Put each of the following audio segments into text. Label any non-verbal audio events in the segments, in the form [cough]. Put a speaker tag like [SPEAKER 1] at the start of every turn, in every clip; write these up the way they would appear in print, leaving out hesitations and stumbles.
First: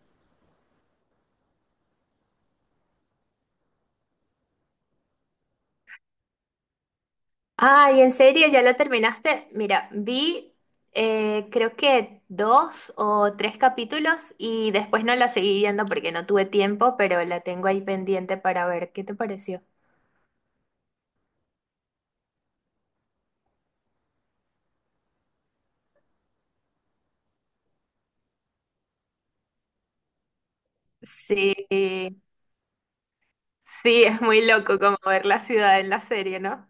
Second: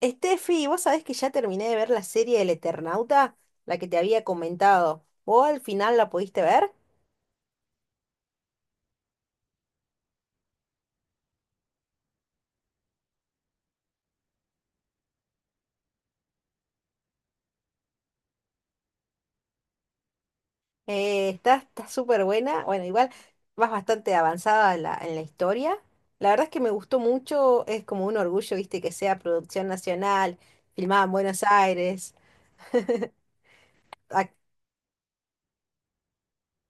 [SPEAKER 1] Estefi, vos sabés que ya terminé de ver la serie del Eternauta, la que te había comentado. ¿Vos al final la pudiste ver?
[SPEAKER 2] Ay, ¿en serio? ¿Ya la terminaste? Mira, vi creo que dos o tres capítulos y después no la seguí viendo porque no tuve tiempo, pero la tengo ahí pendiente para ver qué te pareció.
[SPEAKER 1] Está súper buena. Bueno, igual vas bastante avanzada en la historia. La verdad es que me gustó mucho, es como un orgullo, viste, que sea producción nacional, filmada en Buenos
[SPEAKER 2] Sí,
[SPEAKER 1] Aires.
[SPEAKER 2] sí, es muy loco como ver la ciudad en la serie, ¿no?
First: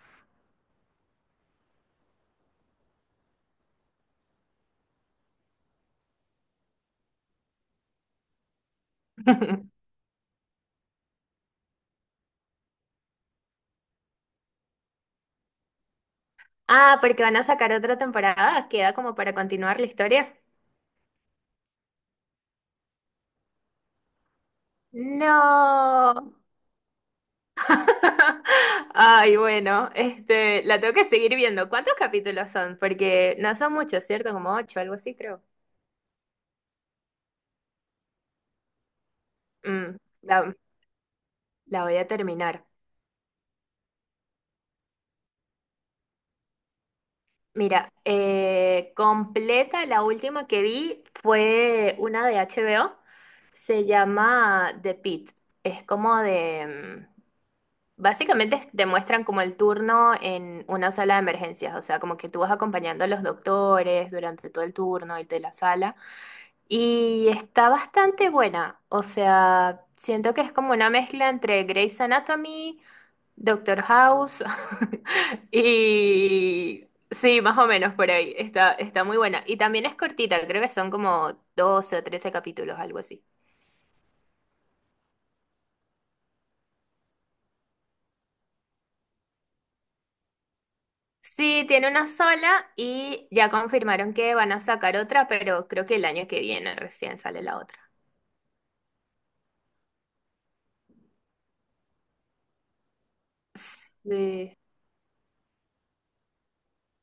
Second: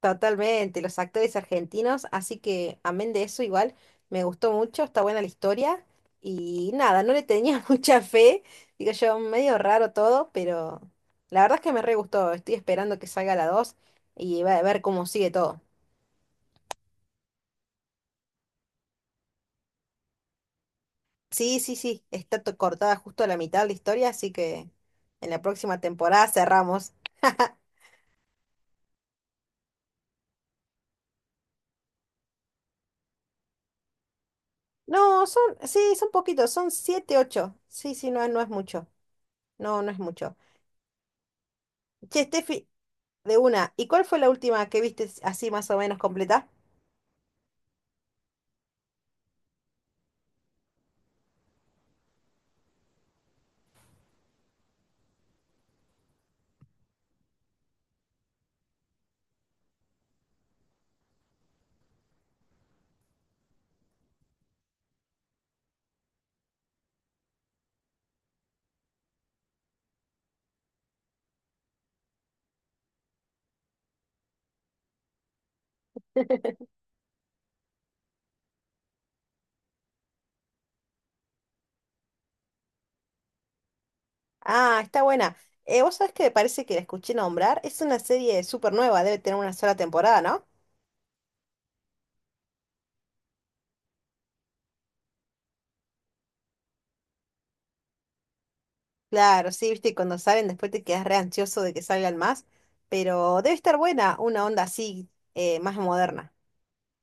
[SPEAKER 1] Totalmente, los actores argentinos, así que amén de eso igual, me gustó mucho, está buena la historia y nada, no le tenía [laughs] mucha fe, digo yo, medio
[SPEAKER 2] [laughs]
[SPEAKER 1] raro todo, pero la verdad es que me re gustó, estoy esperando que salga la 2 y va a ver cómo sigue todo.
[SPEAKER 2] Ah, porque van a sacar otra temporada, queda como para continuar la historia.
[SPEAKER 1] Sí, sí, sí, está cortada justo a la mitad de la historia, así que en la próxima temporada
[SPEAKER 2] No.
[SPEAKER 1] cerramos. [laughs]
[SPEAKER 2] [laughs] Ay, bueno, la tengo que seguir viendo. ¿Cuántos capítulos son? Porque no son muchos, ¿cierto? Como ocho, algo así,
[SPEAKER 1] No, son,
[SPEAKER 2] creo.
[SPEAKER 1] sí, son poquitos, son siete, ocho. Sí, sí, no, no es mucho. No, no
[SPEAKER 2] Mm,
[SPEAKER 1] es mucho.
[SPEAKER 2] la, la voy a
[SPEAKER 1] Che,
[SPEAKER 2] terminar.
[SPEAKER 1] Steffi, de una. ¿Y cuál fue la última que viste así más o menos completa?
[SPEAKER 2] Mira, completa, la última que vi fue una de HBO. Se llama The Pit. Es como de... básicamente te muestran como el turno en una sala de emergencias, o sea, como que tú vas acompañando a los doctores durante todo el turno y de la sala. Y está bastante buena, o sea, siento que es como una mezcla entre Grey's Anatomy, Doctor House [laughs] y... Sí, más o menos por ahí, está muy buena. Y también es cortita, creo que son como 12 o 13 capítulos, algo así.
[SPEAKER 1] Ah, está buena. Vos sabés que me parece que la escuché nombrar. Es una serie súper nueva, debe tener una sola temporada, ¿no?
[SPEAKER 2] Sí, tiene una sola y ya confirmaron que van a sacar otra, pero creo que el año que viene recién sale la otra.
[SPEAKER 1] Claro, sí, viste, y cuando salen después te quedas re ansioso de que salgan más, pero debe estar buena una
[SPEAKER 2] Sí.
[SPEAKER 1] onda así, más moderna.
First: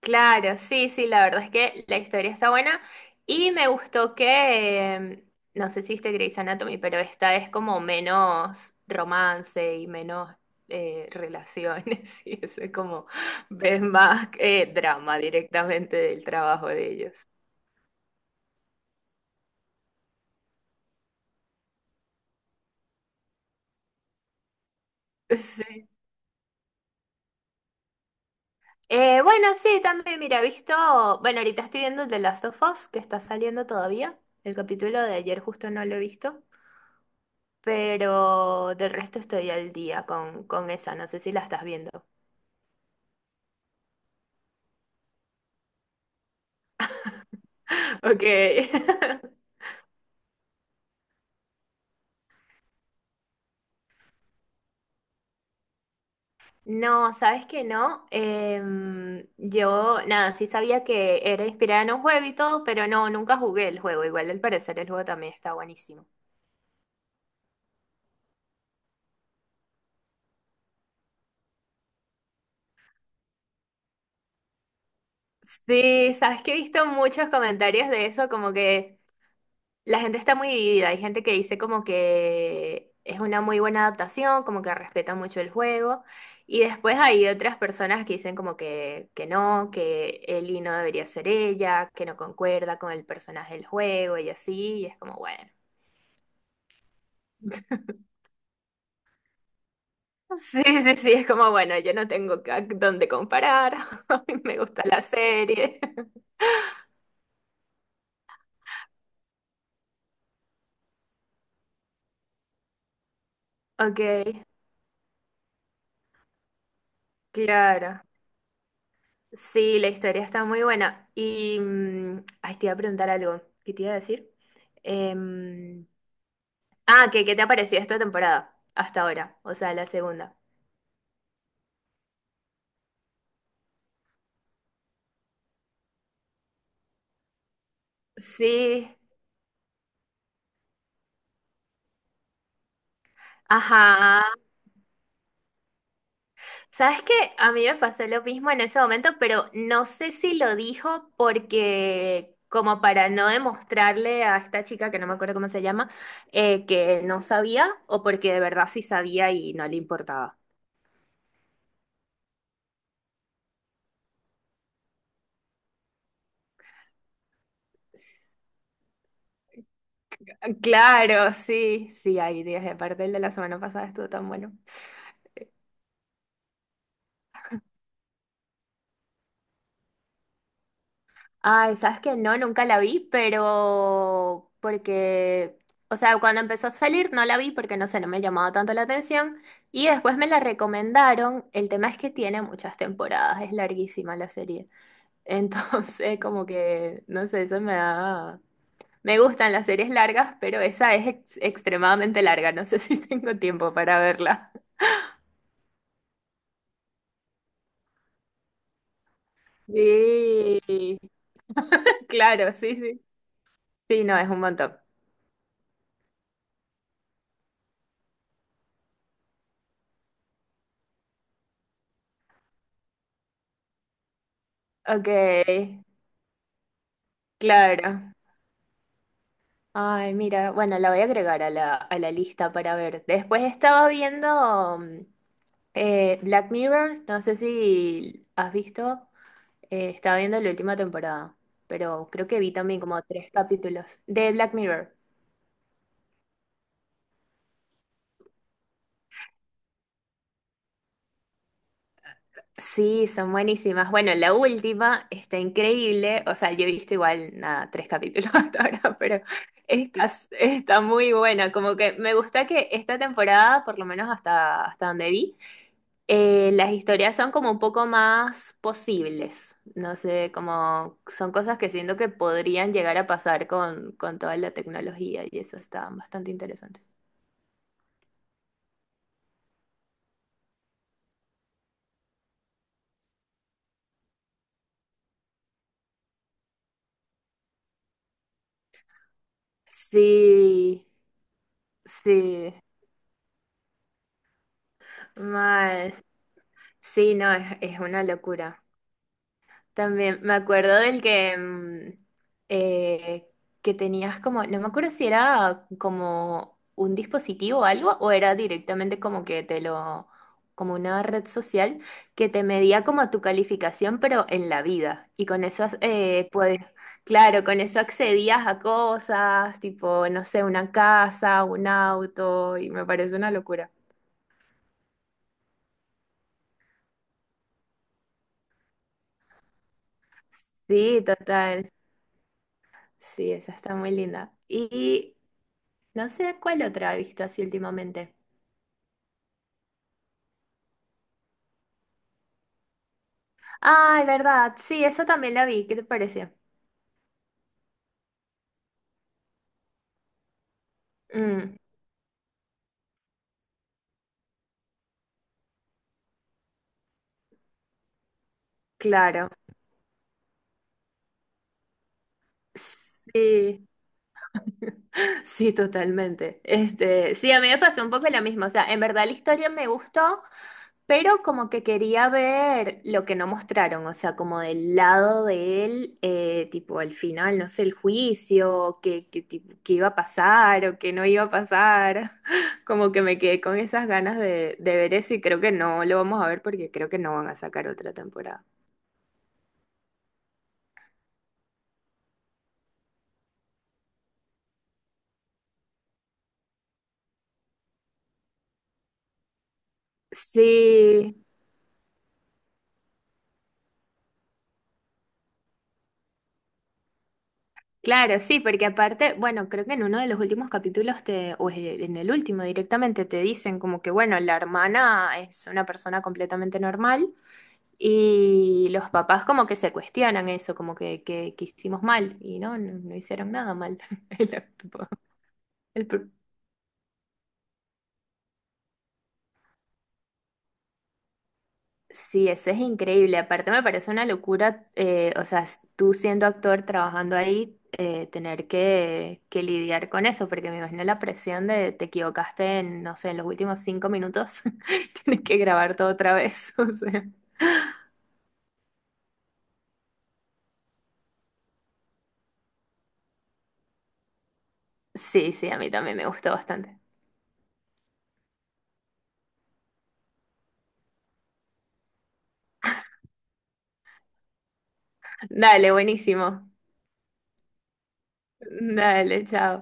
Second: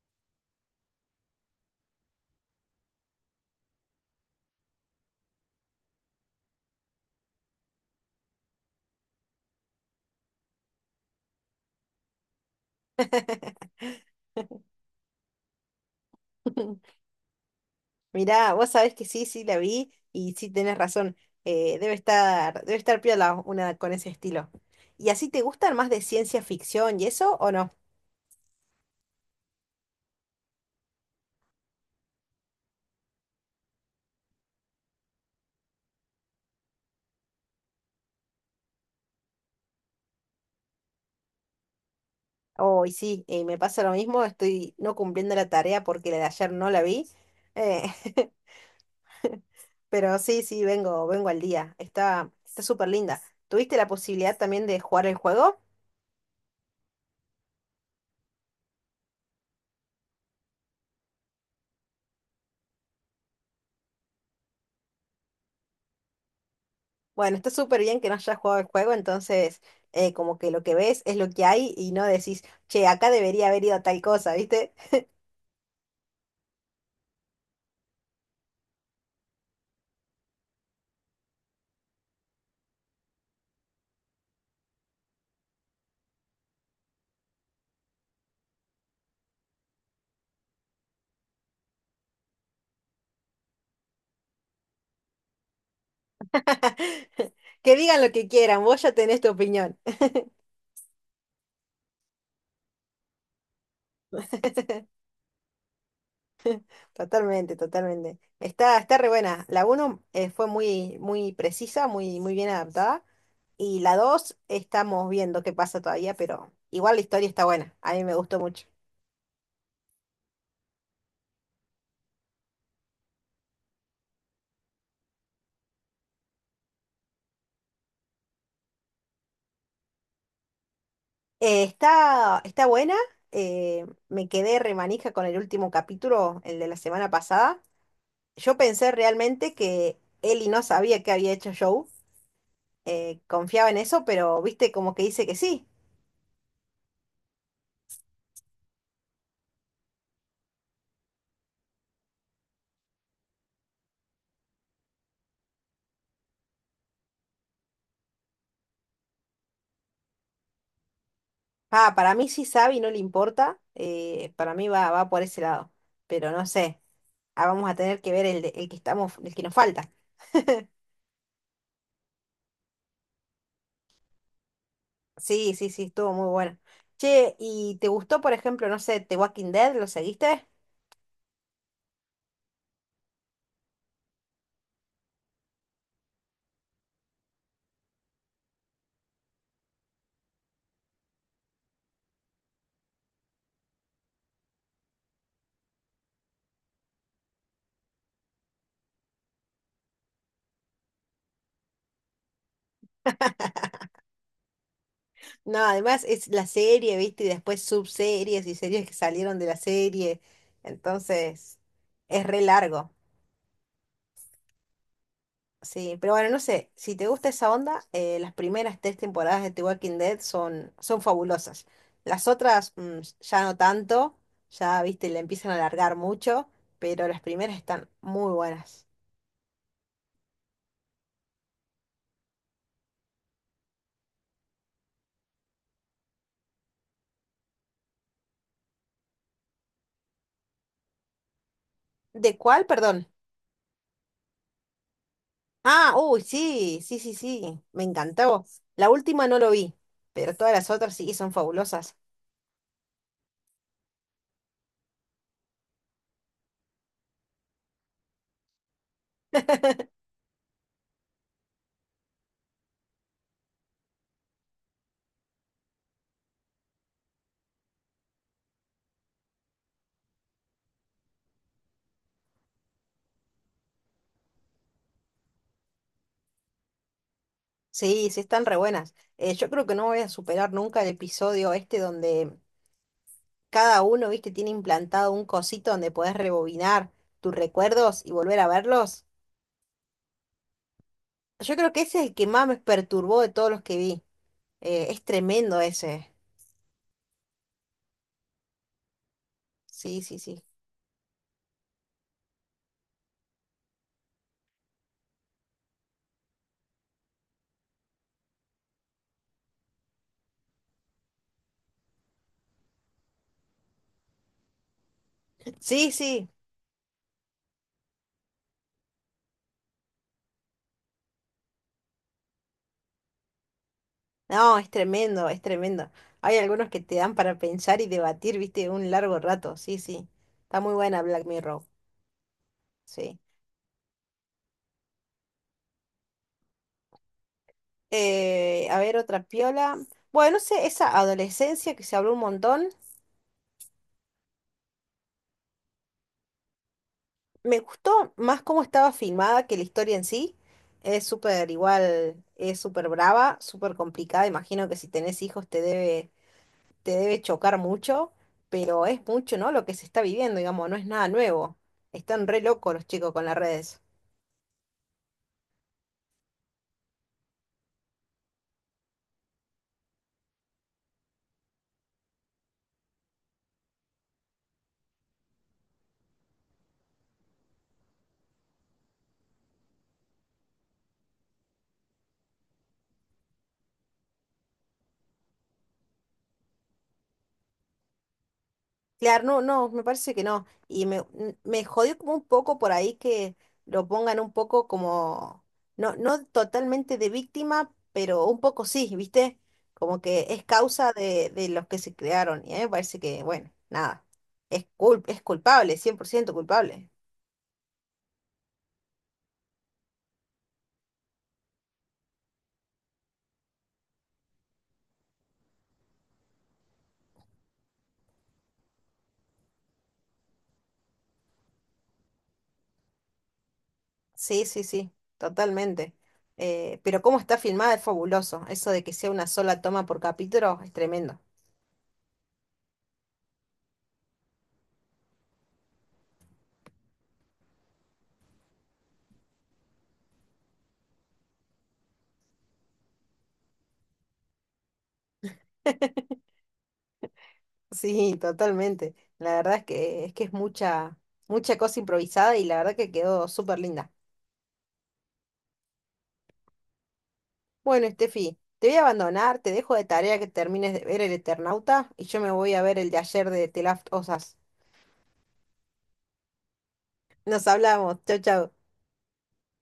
[SPEAKER 2] Claro, sí, sí, la verdad es que la historia está buena y me gustó que, no sé si viste Grey's Anatomy, pero esta es como menos romance y menos relaciones [laughs] y eso es como,
[SPEAKER 1] [laughs]
[SPEAKER 2] ves más drama directamente del trabajo de ellos. [laughs]
[SPEAKER 1] Mirá, vos sabés que sí, sí la vi y sí tenés razón. Debe estar piola una con ese estilo. ¿Y así te gustan
[SPEAKER 2] Sí.
[SPEAKER 1] más de ciencia ficción y eso o no?
[SPEAKER 2] Bueno, sí, también, mira, bueno, ahorita estoy viendo The Last of Us, que está saliendo todavía, el capítulo de ayer justo no lo he visto. Pero del resto estoy al día con esa, no sé si la estás viendo.
[SPEAKER 1] Oh, y sí, y me pasa lo mismo, estoy no cumpliendo la tarea porque la de ayer no la vi, eh,
[SPEAKER 2] Ok.
[SPEAKER 1] [laughs]
[SPEAKER 2] [laughs]
[SPEAKER 1] pero sí, sí, vengo al día, está súper linda. ¿Tuviste la posibilidad también de jugar el juego?
[SPEAKER 2] No, ¿sabes que no? Yo, nada, sí sabía que era inspirada en un juego y todo, pero no, nunca jugué el juego. Igual al parecer el juego también está buenísimo.
[SPEAKER 1] Bueno, está súper bien que no hayas jugado el juego, entonces como que lo que ves es lo que hay y no decís, che, acá debería haber ido tal cosa, ¿viste?
[SPEAKER 2] Sí, sabes que he visto muchos comentarios de eso, como que la gente está muy dividida. Hay gente que dice como que es una muy buena adaptación, como que respeta mucho el juego. Y después hay otras personas que dicen como que no, que Ellie no debería ser ella, que no concuerda con el personaje del juego y así. Y es como, bueno.
[SPEAKER 1] [laughs] Que
[SPEAKER 2] [laughs]
[SPEAKER 1] digan lo que quieran, vos ya tenés tu opinión.
[SPEAKER 2] Sí, sí, sí, es como, bueno, yo no tengo ca- dónde comparar. [laughs] Me gusta
[SPEAKER 1] [laughs]
[SPEAKER 2] la serie. [laughs]
[SPEAKER 1] Totalmente, totalmente. Está, está re buena. La 1 fue muy, muy precisa, muy, muy bien adaptada. Y la
[SPEAKER 2] Ok,
[SPEAKER 1] 2 estamos viendo qué pasa todavía, pero igual la historia está buena. A
[SPEAKER 2] claro.
[SPEAKER 1] mí me gustó mucho.
[SPEAKER 2] Sí, la historia está muy buena. Y, mm, ay, te iba a preguntar algo. ¿Qué te iba a decir? Em, ah, ¿qué te ha parecido esta temporada hasta ahora? O sea, la segunda.
[SPEAKER 1] Está buena. Me quedé remanija con el último capítulo, el de la semana pasada. Yo
[SPEAKER 2] Sí,
[SPEAKER 1] pensé realmente que Ellie no sabía que había hecho Joe. Confiaba en eso,
[SPEAKER 2] ajá.
[SPEAKER 1] pero viste como que dice que sí.
[SPEAKER 2] ¿Sabes qué? A mí me pasó lo mismo en ese momento, pero no sé si lo dijo porque, como para no demostrarle a esta chica, que no me acuerdo cómo se llama, que no sabía o porque de verdad sí sabía y no le importaba.
[SPEAKER 1] Ah, para mí sí sabe y no le importa. Va por ese lado. Pero no sé. Ah, vamos a tener que ver el que estamos, el que nos falta. [laughs]
[SPEAKER 2] Claro, sí, sí, hay días. Y aparte el de la semana pasada estuvo tan bueno.
[SPEAKER 1] Sí, sí, sí, estuvo muy bueno. Che, ¿y te gustó, por ejemplo, no sé, The Walking Dead? ¿Lo seguiste?
[SPEAKER 2] Ay, sabes que no, nunca la vi, pero porque, o sea, cuando empezó a salir no la vi porque no sé, no me llamaba tanto la atención. Y después me la recomendaron. El tema es que tiene muchas temporadas, es larguísima la serie. Entonces, [laughs] como que, no sé, eso me da... Me gustan las series largas, pero esa es ex- extremadamente larga. No sé [laughs] si tengo tiempo para verla.
[SPEAKER 1] No, además es la serie, ¿viste? Y después subseries y series que salieron de la serie.
[SPEAKER 2] Sí,
[SPEAKER 1] Entonces, es re
[SPEAKER 2] claro, sí,
[SPEAKER 1] largo.
[SPEAKER 2] sí. Sí, no, es un montón.
[SPEAKER 1] Sí, pero bueno, no sé, si te gusta esa onda, las primeras tres temporadas de The Walking Dead son, son fabulosas. Las otras ya no tanto, ya,
[SPEAKER 2] Ok,
[SPEAKER 1] viste, le empiezan a alargar mucho, pero las primeras están
[SPEAKER 2] claro.
[SPEAKER 1] muy buenas.
[SPEAKER 2] Ay, mira, bueno, la voy a agregar a a la lista para ver. Después estaba viendo Black Mirror, no sé si has visto. Estaba viendo la última temporada, pero creo
[SPEAKER 1] ¿De
[SPEAKER 2] que vi
[SPEAKER 1] cuál?
[SPEAKER 2] también como
[SPEAKER 1] Perdón.
[SPEAKER 2] tres capítulos de Black Mirror.
[SPEAKER 1] Ah, uy, sí, sí, sí, sí, me encantó. La última no lo vi, pero todas las otras sí son fabulosas.
[SPEAKER 2] Sí, son buenísimas. Bueno, la última está increíble. O sea, yo he visto igual, nada, tres capítulos [laughs] hasta ahora, pero
[SPEAKER 1] [laughs]
[SPEAKER 2] está, está muy buena. Como que me gusta que esta temporada, por lo menos hasta donde vi, las historias son como un poco más posibles. No sé, como son cosas que siento que podrían llegar a pasar con toda la tecnología y eso está bastante interesante.
[SPEAKER 1] Sí, sí están re buenas. Yo creo que no voy a superar nunca el episodio este donde cada uno, viste, tiene implantado un cosito donde podés rebobinar tus recuerdos y volver a verlos.
[SPEAKER 2] Sí,
[SPEAKER 1] Yo creo que ese es el que más
[SPEAKER 2] sí,
[SPEAKER 1] me perturbó de todos los que vi. Es tremendo
[SPEAKER 2] mal.
[SPEAKER 1] ese.
[SPEAKER 2] Sí, no, es una locura.
[SPEAKER 1] Sí, sí,
[SPEAKER 2] También me
[SPEAKER 1] sí.
[SPEAKER 2] acuerdo del que, eh, que tenías como, no me acuerdo si era como un dispositivo o algo, o era directamente como que te lo, como una red social que te medía como tu calificación, pero en la vida. Y con eso,
[SPEAKER 1] Sí, sí.
[SPEAKER 2] pues, claro, con eso accedías a cosas, tipo, no sé, una casa, un auto, y me parece una locura.
[SPEAKER 1] No, es tremendo, es tremendo. Hay algunos que te dan para pensar y debatir, viste, un largo rato. Sí, sí. Está muy buena
[SPEAKER 2] Sí,
[SPEAKER 1] Black Mirror.
[SPEAKER 2] total.
[SPEAKER 1] Sí.
[SPEAKER 2] Sí, esa está muy linda. Y no sé cuál otra he visto así últimamente.
[SPEAKER 1] A ver, otra piola. Bueno, no sé, esa adolescencia que se habló un montón.
[SPEAKER 2] Ay, verdad. Sí, eso también la vi. ¿Qué te pareció?
[SPEAKER 1] Me gustó más cómo estaba filmada que la historia en sí. Es súper
[SPEAKER 2] Mm,
[SPEAKER 1] igual, es súper brava, súper complicada. Imagino que si tenés hijos te debe chocar mucho, pero es
[SPEAKER 2] claro.
[SPEAKER 1] mucho, ¿no? Lo que se está viviendo, digamos, no es nada nuevo. Están re locos los chicos con las
[SPEAKER 2] Sí.
[SPEAKER 1] redes.
[SPEAKER 2] [laughs] Sí, totalmente. Este, sí, a mí me pasó un poco lo mismo. O sea, en verdad la historia me gustó, pero como que quería ver lo que no mostraron, o sea, como del lado de él, tipo al final, no sé, el juicio, qué iba a pasar o qué no iba a pasar. [laughs] Como que me quedé con esas ganas de ver eso y creo que no lo vamos a ver porque creo que no van a sacar otra temporada.
[SPEAKER 1] Claro, no, no, me parece que no. Me jodió como un poco por ahí que lo pongan un poco como, no, no totalmente de víctima, pero un poco sí, ¿viste? Como que es causa
[SPEAKER 2] Sí,
[SPEAKER 1] de los que se crearon. Y a mí me parece que, bueno, nada, es culpable, 100% culpable.
[SPEAKER 2] claro, sí, porque aparte, bueno, creo que en uno de los últimos capítulos en el último directamente te dicen como que, bueno, la hermana es una persona completamente normal. Y los papás como que se cuestionan eso, como que hicimos mal y no, no, no hicieron nada mal. [laughs] El-
[SPEAKER 1] Sí, sí,
[SPEAKER 2] tipo,
[SPEAKER 1] sí,
[SPEAKER 2] el
[SPEAKER 1] totalmente.
[SPEAKER 2] pro-
[SPEAKER 1] Pero cómo está filmada es fabuloso. Eso de que sea una sola toma por capítulo es tremendo.
[SPEAKER 2] Sí, eso es increíble. Aparte me parece una locura, o sea, s- tú siendo actor trabajando ahí, tener que lidiar con eso, porque me imagino la presión de te equivocaste en, no sé, en los últimos 5 minutos, [laughs] tienes que grabar todo
[SPEAKER 1] [laughs]
[SPEAKER 2] otra vez. [laughs] O sea,
[SPEAKER 1] Sí, totalmente. La verdad es que es mucha, mucha cosa improvisada y la verdad que quedó súper linda.
[SPEAKER 2] sí, sí, a mí también me gustó bastante.
[SPEAKER 1] Bueno, Estefi, te voy a abandonar, te dejo de tarea que termines de ver el Eternauta y yo me voy a ver el de ayer de The Last of Us.
[SPEAKER 2] Dale, buenísimo.
[SPEAKER 1] Nos hablamos, chau, chau.
[SPEAKER 2] Dale, chao.